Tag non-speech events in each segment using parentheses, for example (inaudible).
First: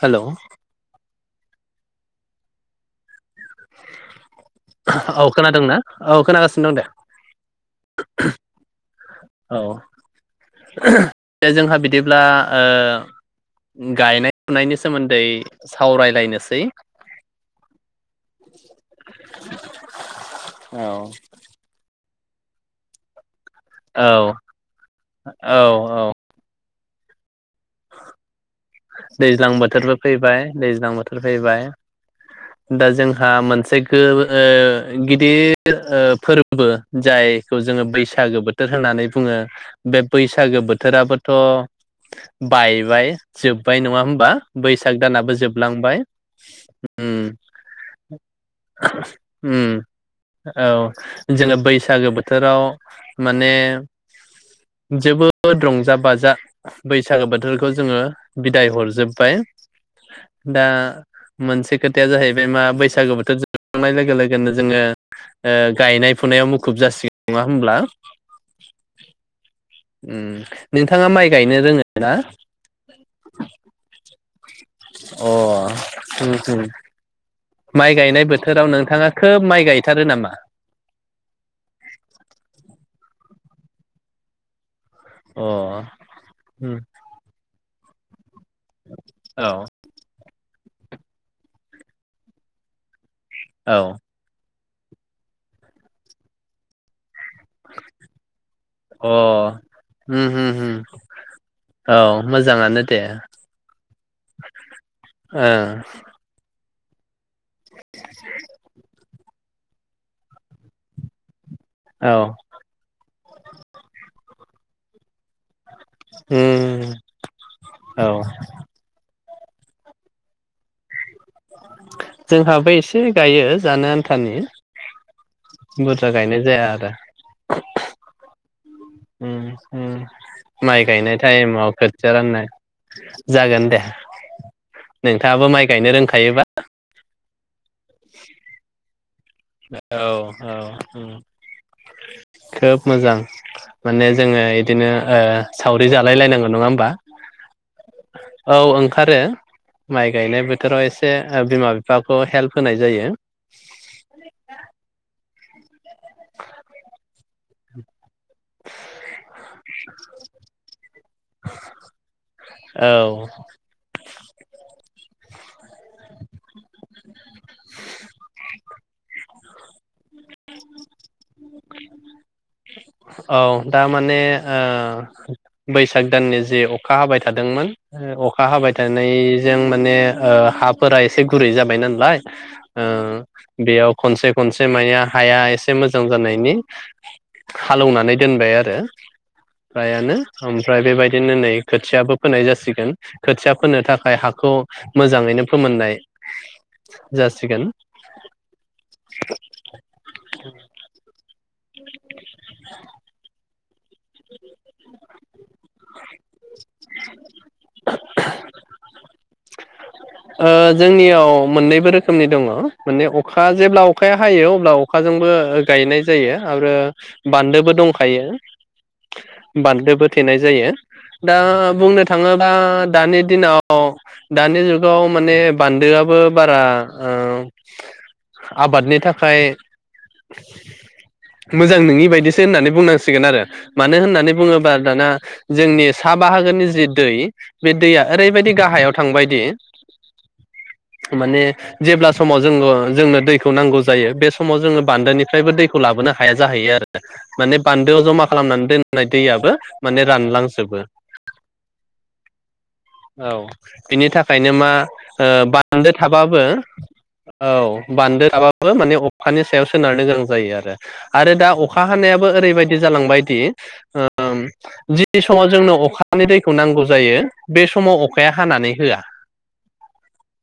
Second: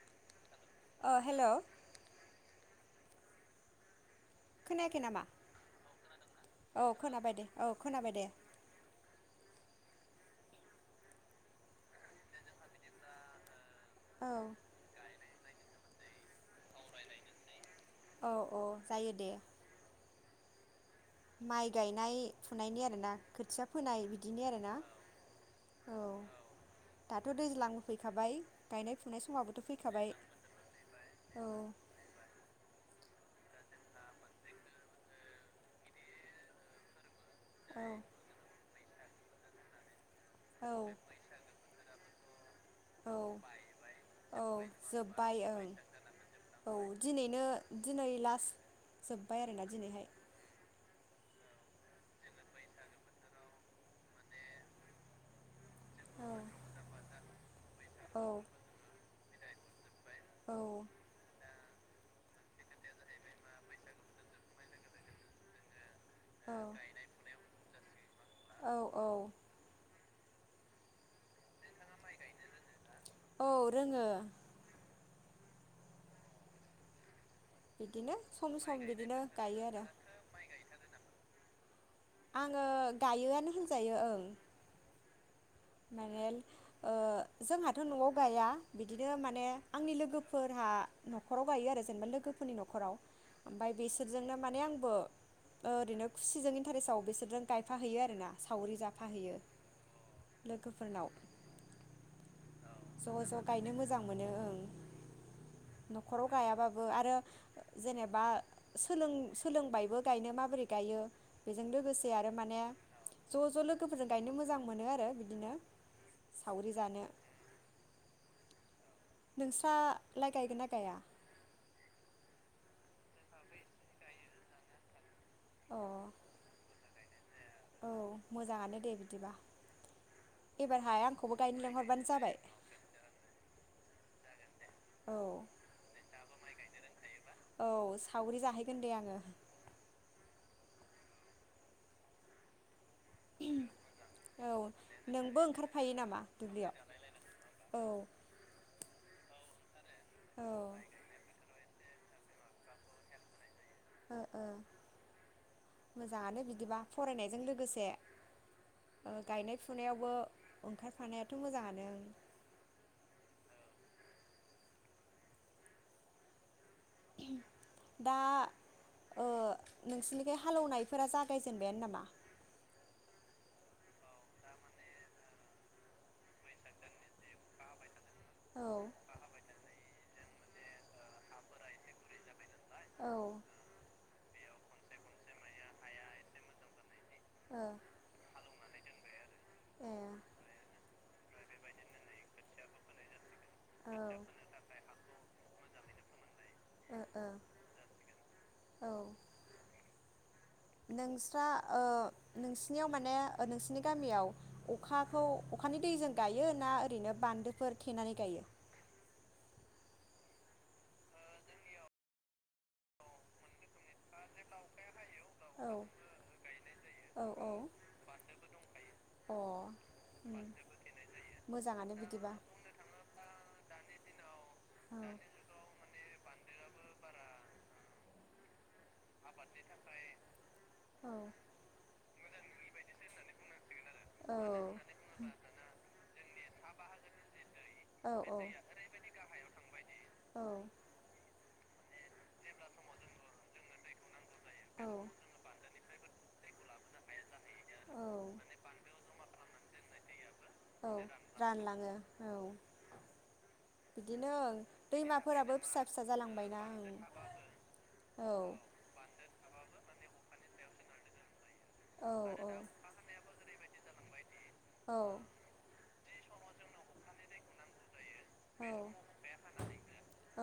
हेल। अ हेल। खोनायाखै नामा औ खोनादोंना औ खोनागासिनो दं औ दे। खोनाबाय दे औ खोनाबाय दे औ दे जोंहा बिदिब्ला। औ गायनाय फुनायनि सोमोन्दै। सावराय लायनोसै। औ औ जायो दे। औ माइ गायनाय। फुनायनि आरिनिना। खोथिया फोनाय औ बिदिनि आरिनिना औ। दाथ दैज्लां फैखाबाय। गायनाय फुनाय दैज्लां समाबोथ' बोथोरबो फैखाबाय फैबाय दैज्लां बोथोर औ फैबाय दा जों दा मोनसे गो ओ गिदिर ओ फोरबो जाय खौ जोङो बैसागो बोथ बोथोर होननानै बुङो बेब बैसागो औ बोथोराबोथ बायबाय। औ जोब्बाय नङा होमबा औ बैसाग दानाबो जोब्बाय ओं जोबलांबाय औ उम दिनैनो दिनै लास्ट जोब्बाय उम आरोना दिनैहाय औ। जोङो बैसागो बोथोराव माने जोबोद रंजा औ बाजा बैसागो बोथोरखौ जों औ बिदाय हरजोब बाय औ दा मोनसे खोथाया जाहैबाय मा बैसागो बोथोर जोबखांनाय लोगो लोगोनो जोङो ओ गायनायफ फुनायाव औ मुखुब जासिगोन नङा होनब्ला? औ औ उम नोंथाङा माइ गायनो रोङोना? औ रोङो। अ (unintelligible) माइ बिदिनो गायनाय सम बोथोराव सम नोंथाङा बिदिनो खोब गायो माइ आरो गायथारो नामा? आङो गायोआनो होनजायो ओं अ मानेल उम ओ जोंहाथ थ न'आव गाया बिदिनो माने औ आंनि लोगोफोर जोंहा नखराव गायो आरो जेनेबा लोगोफोरनि नखराव। ओमफाय औ अ बेसोरजोंनो माने आं फो ओरैनो खुसिजों इन्टारेस्टआव बिसोर जों गायफाहैयो आरो ना सावरि जाफाहैयो। उम उम उम लोगोफोरनाव औ मोजाङानो दे ज ज गायनो मोजां मोनो ओं ओं नखराव गायाबाब बो आरो जेनेबा सोलों सोलोंबायबो गायनो माबोरै गायो। बेजों लोगोसे आरो उम माने ज ज लोगोफोरजों गायनो मोजां मोनो आरो बिदिनो सावरि जानो औ नोंस्रालाय गायगोन ना गाया जोंहाबो एसे गायो जानो आन्थानि अ बुरजा गायनाय जाया आरो औ मोजाङानो दे बिदिबा माइ एबारहाय गायनाय आंखौबो गायनो टाइमाव लिंहरबानो खोथिया जाबाय राननाय जागोन दे औ नोंथाङाबो माइ गायनो रोंखायोबा औ सावरि जाहैगोन दे आङो औ औ ओम खोब मोजां माने जोङो औ इदिनो ओ नोंबो सावरि ओंखारफायो नामा जालायलायनांगौ नङा दुब्लियाव होमबा औ औ ओं आरो माइ गायनाय औ बोथोराव ओ एसे ओ बिमा फाखौ हेल्फ होनाय जायो ओ (unintelligible) मोजाङानो बिदिबा फरायनायजों लोगोसे गायनाय फुनायावबो ओंखारफानायाथ मोजाङानो औ दा ओ नोंसोरनिखाय हालौवनायफोरा जागायजेनबायानो नामा औ दा माने बैसाग ओ दाननि जे अखा हाबाय थादोंमोन अखा औ हाबाय थानायजों माने ओ हाफोरा एसे गुरै जाबाय नालाय ओ बेयाव खनसे खनसे माने हाया एसे मोजां जानायनि ए हालौनानै दोनबाय आरो फ्रायानो ओमफ्राय बेबायद बिदिनो नै खोथियाबो फोनाय जासिगोन खोथिया फोनो औ थाखाय हाखौ मोजाङैनो फोमोननाय जासिगोन औ नोंस्रा ओ नोंसिनियाव माने ओ ओनोसिनि गामियाव अखाखौ अखानि दैजों गायो ना ओरैनो बान्दोफोर थेनानै गायो जोंनियाव मोननैबो रोखोमनि दङ माने अखा जेब्ला अखाया हायो अब्ला अख अखाजोंबो औ गायनाय जायो आरो औ औ बान्दोबो दंखायो अ बान्दोबो थेनाय उम जायो दा मोजाङानो बुंनो बिदिबा थाङोबा दानि दिनाव दानि जुगाव औ माने बान्दोआबो बा फोरा आबादनि थाखाय औ मोजां नोङि बायदि होननानै बुंनांसिगोन आरो मानो होननानै औ बुङोबा दाना जोंनि साब बाहागोनि जे दै बे दैया औ ओरैबायदि गाहायाव थांबायदि औ माने जेब्ला समाव जोंनो दैखौ नांगौ जायो बे समाव जोङो औ बान्दोनिफ्रायबो दैखौ लाबोनो हाया जाहैयो आरो माने बान्दोआव जमा औ दोननाय दै आबो माने रानलां जोबो औ रानलाङो औ औ बिनि बिदिनो थाखायनो मा दैमाफोराबो फिसा बान्दो फिसा थाबाबो जालांबायना औ बान्दो ओं थाबाबो माने अखानि सायाव सोनारनो गोनां जायो आरो आरो दा अ अखा औ हानायाबो ओरैबायदि जालांबाय (unintelligible) ओं औ जि समाव जोंनो अखा नि दैखौ नांगौ जायो बे समाव अ खाया औ हानानै होआ औ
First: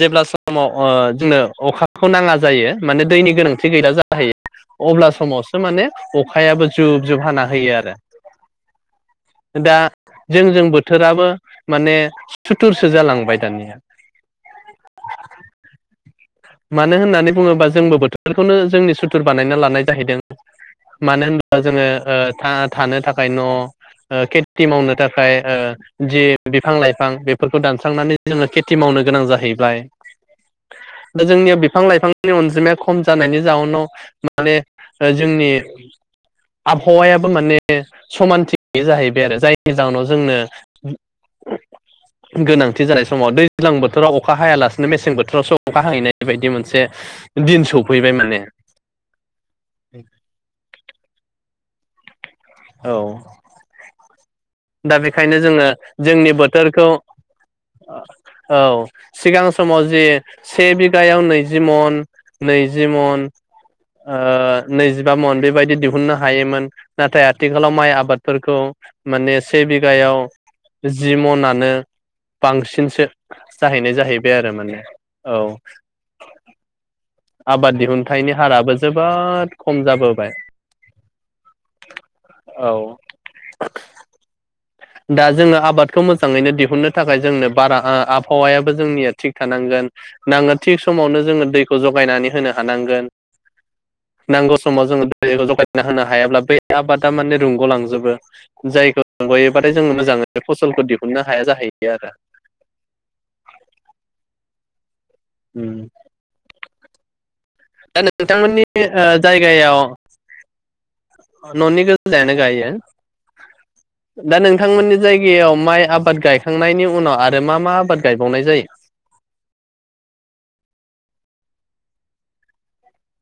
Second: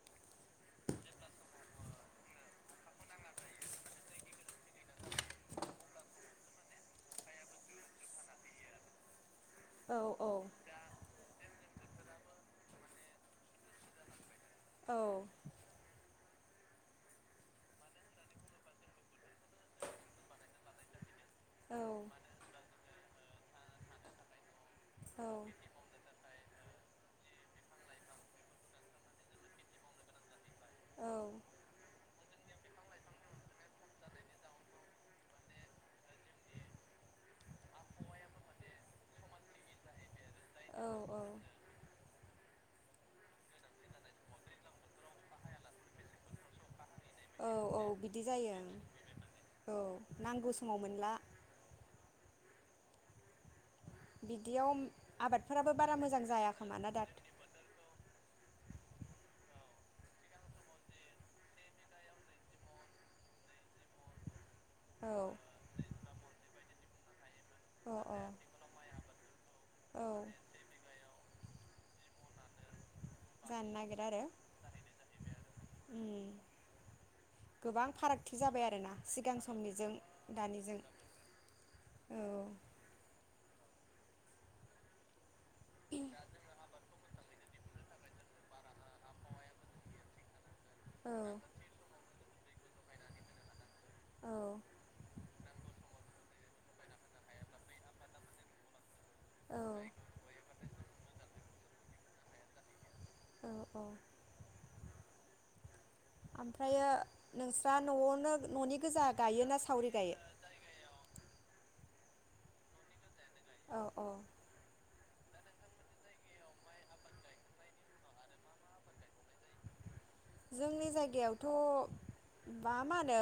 जेब्ला समाव ओ जोंनो अखाखौ नाङा जायो माने दैनि गोनांथि गैला जाहैयो अब्ला समावसो माने अखायाबो जुब जुब हाना होयो आरो। दा औ जों जों बोथोराबो माने सुथुरसो जालांबाय दानिया। औ मानो होननानै बुङोबा जोंबो बोथोरखौनो जोंनि सुथुर बानायना लानाय जाहैदों मानो होनबा जोङो औ ओ था-थानो था खाय न' ओ खि थि मावनो औ थाखाय ओ जि बिफां लाइफां बेफोरखौ दानस्रांनानै जोङो खेथि मावनो गोनां जाहैबाय दा जोंनियाव बिफां लाइफांनि अनजिमाया खम जानायनि जाउनाव माने जोंनि आबहावायाबो माने समानथि गैया जाहैबाय आरो जायनि जाहोनाव जोंनो औ गोनांथि जानाय समाव दैज्लां बोथोराव अखा हायालासिनो मेसें बोथोरावसो अखा हाहैनाय बेबायदि मोनसे औ दिन औ सफैबाय बिदि माने जायो ओं औ नांगौ समाव मोनला औ बिदियाव दा बेखायनो जोङो आबादफोराबो बारा मोजां जोंनि जाया खोमा बोथोरखौ ना दा ओ औ सिगां समाव जि से बिघायाव नैजि मन नैजि मन। औ नैजिबा मन बेबायदि दिहुननो हायोमोन। नाथाय। आथिखालाव माइ अ अ आबादफोरखौ मानेस। से औ बिघायाव जि। जिमनानो बांसिनसो। जानो जाहैनाय नागिरा जाहैबाय आरो माने औ। उम आबाद गोबां दिहुनथाइनि फारागथि जाबाय हाराबो आरोना सिगां जोबोद खम समनिजों जाबोबाय दानिजों औ। (inaudible) दाज जोङो आबादखौ मोजाङैनो दिहुननो थाखाय जोंनो। बारा आ-आबहावायाबो जोंनिया थिग थानांगोन नाङो। थिग औ समावनो जोङो दैखौ जगायनानै होनो। हानांगोन। औ नांगौ समाव जोङो दैखौ जगायना होनो हायाब्ला। बे आबादा माने रुंगलांजोबो जायखौ। (unintelligible) औ बाथाय जोङो मोजाङै फसलखौ दिहुननो हाया जाहैयो आरो। औ औ। उम। फ्रायो। नोंस्रा दा नआवनो नोंथांमोननि ननि ओ गोजा गायो ना जायगायाव सावरि गायो। (unintelligible) गायो औ औ दा नोंथांमोननि जाय गायाव माइ आबाद गायखांनायनि उनाव आरो मा मा आबाद गायबावनाय जायो। जोंनि जायगायावथ मा मा होनो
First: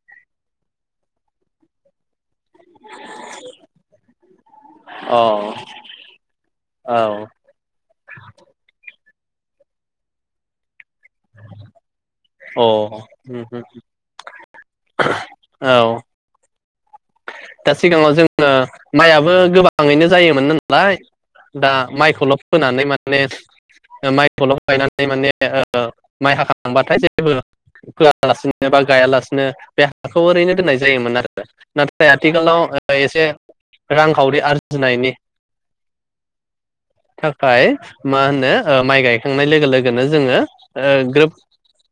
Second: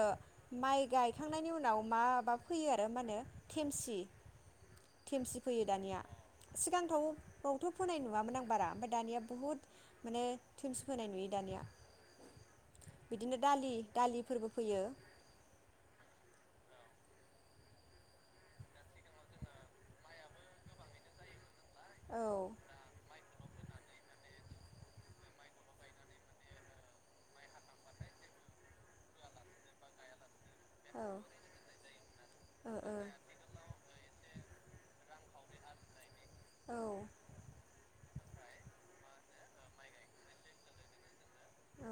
माइ गायखांनायनि उनाव माबा। फैयो आरो मा ओनो थेमसि। अ थेमसि फैयो दानिया औ सिगांथावावथ फोनाय नुवामोन आं बारा ओमफाय दानिया। बुहुद माने थिमसि फोनाय नुयो दानिया। अ बिदिनो उम उम दालि दालिफोरबो फैयो औ। दा सिगाङाव जोङो माइआबो गोबाङैनो जायोमोन नालाय। दा औ माइखौल फोनानै माने। माइखौल गायनानै माने ओ माइ हाखांबाथाय जेबो होआलासिनो बा गायालासिनो बे हाखौ ओरैनो। (unintelligible) औ जायोमोन आरो ना आथिखालाव ओ एसे रांखावरि आर जोनायनि ओ थाखाय मा होनो ओ माइ गायखांनाय लोगो लोगोनो जोङो ओ ग्रोब औ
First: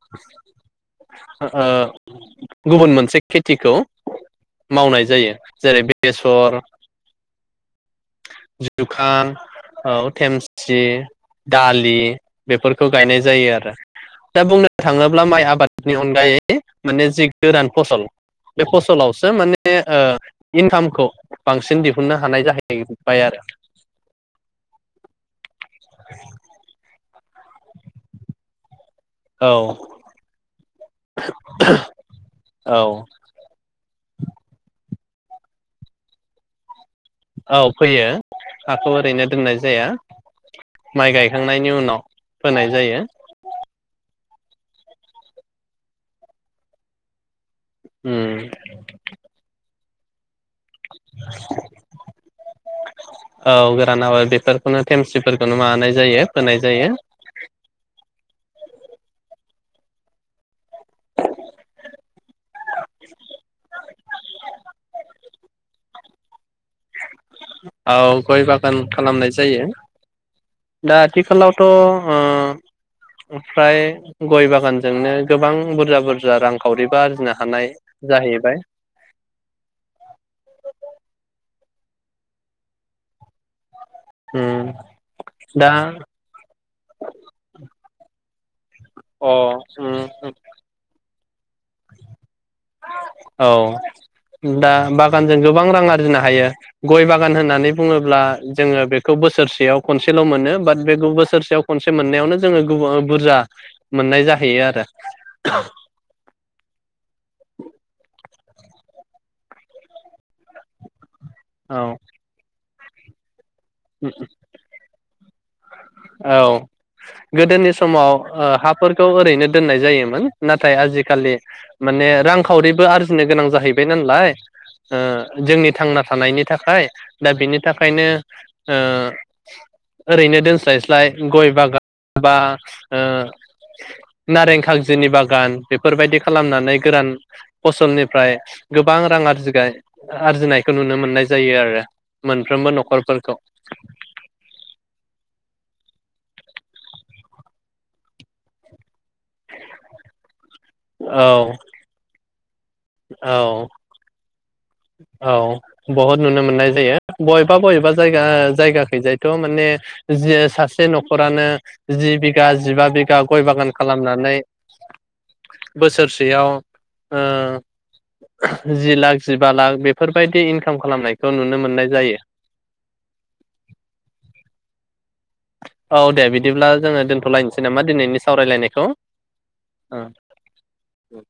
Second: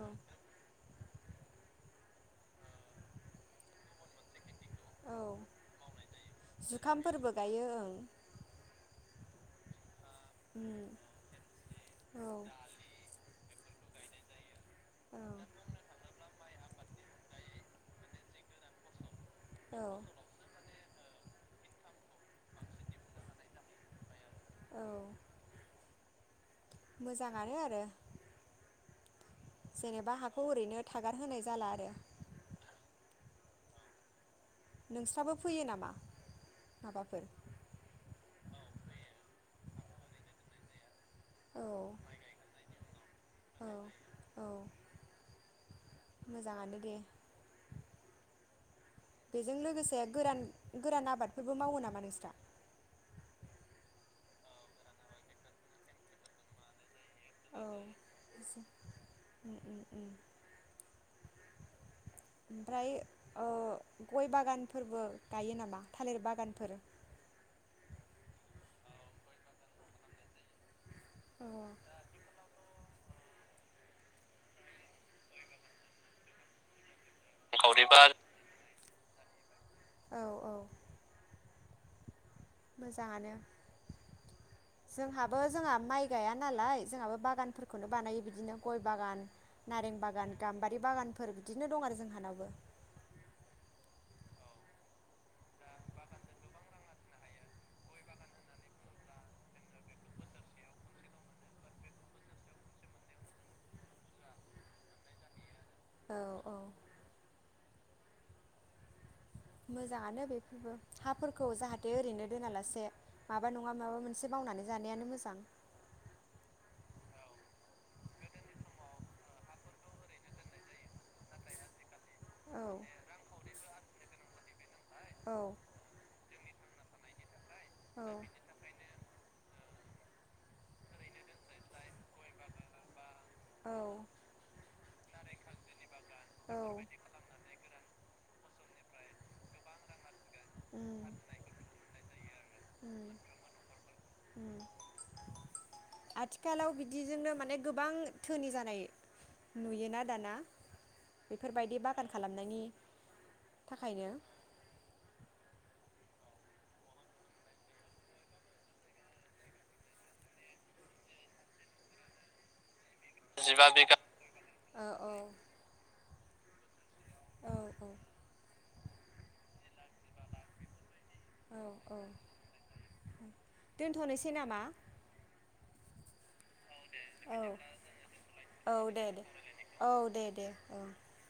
(inaudible) ओ गुबुन मोनसे खेथिखौ मावनाय औ जायो जेरै बेसर जुखामफोरबो गायो ओं जुखाम औ थेमसि उम दालि औ बेफोरखौ गायनाय जायो आरो दा बुंनो थाङोब्ला औ माइ आबादनि अनगायै माने ज गोरान फसल बे फसलाव सो माने औ ओ इनकाम खौ बांसिन दिहुननो हानाय जाहै बाय आरो औ (inaudible) मोजाङानो आरो औ जेनेबा हाखौ ओरैनो थागार होनाय जाला आरो औ नोंस्राबो फोयो नामा? माबाफोर औ फोयो हाखौ ओरैनो दोननाय जाया माय औ गायखांनायनि उनाव फोनाय जायो। औ औ मोजाङानो दे। उम बेजों लोगोसे से गोरान गोरान आबादफोरबो मावो नामा नोंस्रा औ गोरान आबाद बेफोरखौनो थेमसिफोरखौनो मानाय जायो फोनाय जायो। औ (inaudible) ओमफ्राय ओ गय बागानफोरबो गायो नामा थालिर बागानफोर औ गय बागान खालामनाय जायो। दा औ आथिखालावथ ओ ओमफ्राय गय बागानजोंनो गोबां बुरजा बुरजा रांखावरि आरजिनो हानाय जाहैबाय औ औ मोजाङानो उम जोंहाबो दा जोंहा माइ गाया नालाय जोंहाबो बागानफोर खौनो बानायो बिदिनो गय बागान अ नारें उम बागान गाम्बारि बागानफोर बिदिनो नो दं आरो जोंहानावबो औ दा बागानजों गोबां रां आरजिनो हायो गय बागान होननानै बुङोब्ला जोङो बेखौ बोसोरसेयाव खनसेल मोनो। बाट बेखौ बोसोरसेयाव खनसे मोननायावनो जोङो बुरजा मोननाय जाहैयो आरो औ औ मोजाङानो बे बो हाफोरखौ औ जाहाथे ओरैनो दोनालासे माबा नङा माबा मोनसे मावनानै जानायानो मो जां औ गोदोनि समाव ओ हाफोरखौ ओरैनो दोननाय जायोमोन नाथाय आजिखालि माने औ रांखावरिबो आरजिनो गोनां जाहैबाय नालाय ओ औ जोंनि थांना थानायनि थाखाय दा बिनि औ थाखायनो ओ ओरैनो दोनस्लाय साय स्लाय गय बागान बा ओ औ नारें खारजिनि बागान बेफोरबायदि औ खालामनानै गोरान फसलनि ओमफ्राय गोबां रां आरजिगाय आरजिनायखौ नुनो उम मोननाय जायो आरो मोनफ्रोमबो उम न'खरफोरखौ उम आथिखालाव बिदिजोंनो माने गोबां धोनि जानाय नुयोना दाना औ बेफोरबायदि बागान खालामनायनि औ थाखायनो औ बहुत नुनो मोननाय जायो बबेबा बबेबा जायगा जायगाखैजायथ माने जे सासे न'खरानो जि बिगा जिबा बिगा गा गय बागान खालामनानै औ औ बोसोरसेयाव ओ औ जि लाख जिबा लाख बेफोरबायदि इनकाम खालामनाय औ औ दोनथनोसै नामा? औ दे बि बिदिब्ला जोङो औ दोन्थलायनोसै नामा दिनैनि औ सावरायलायनायखौ दे दे औ ओ दे दे औ उ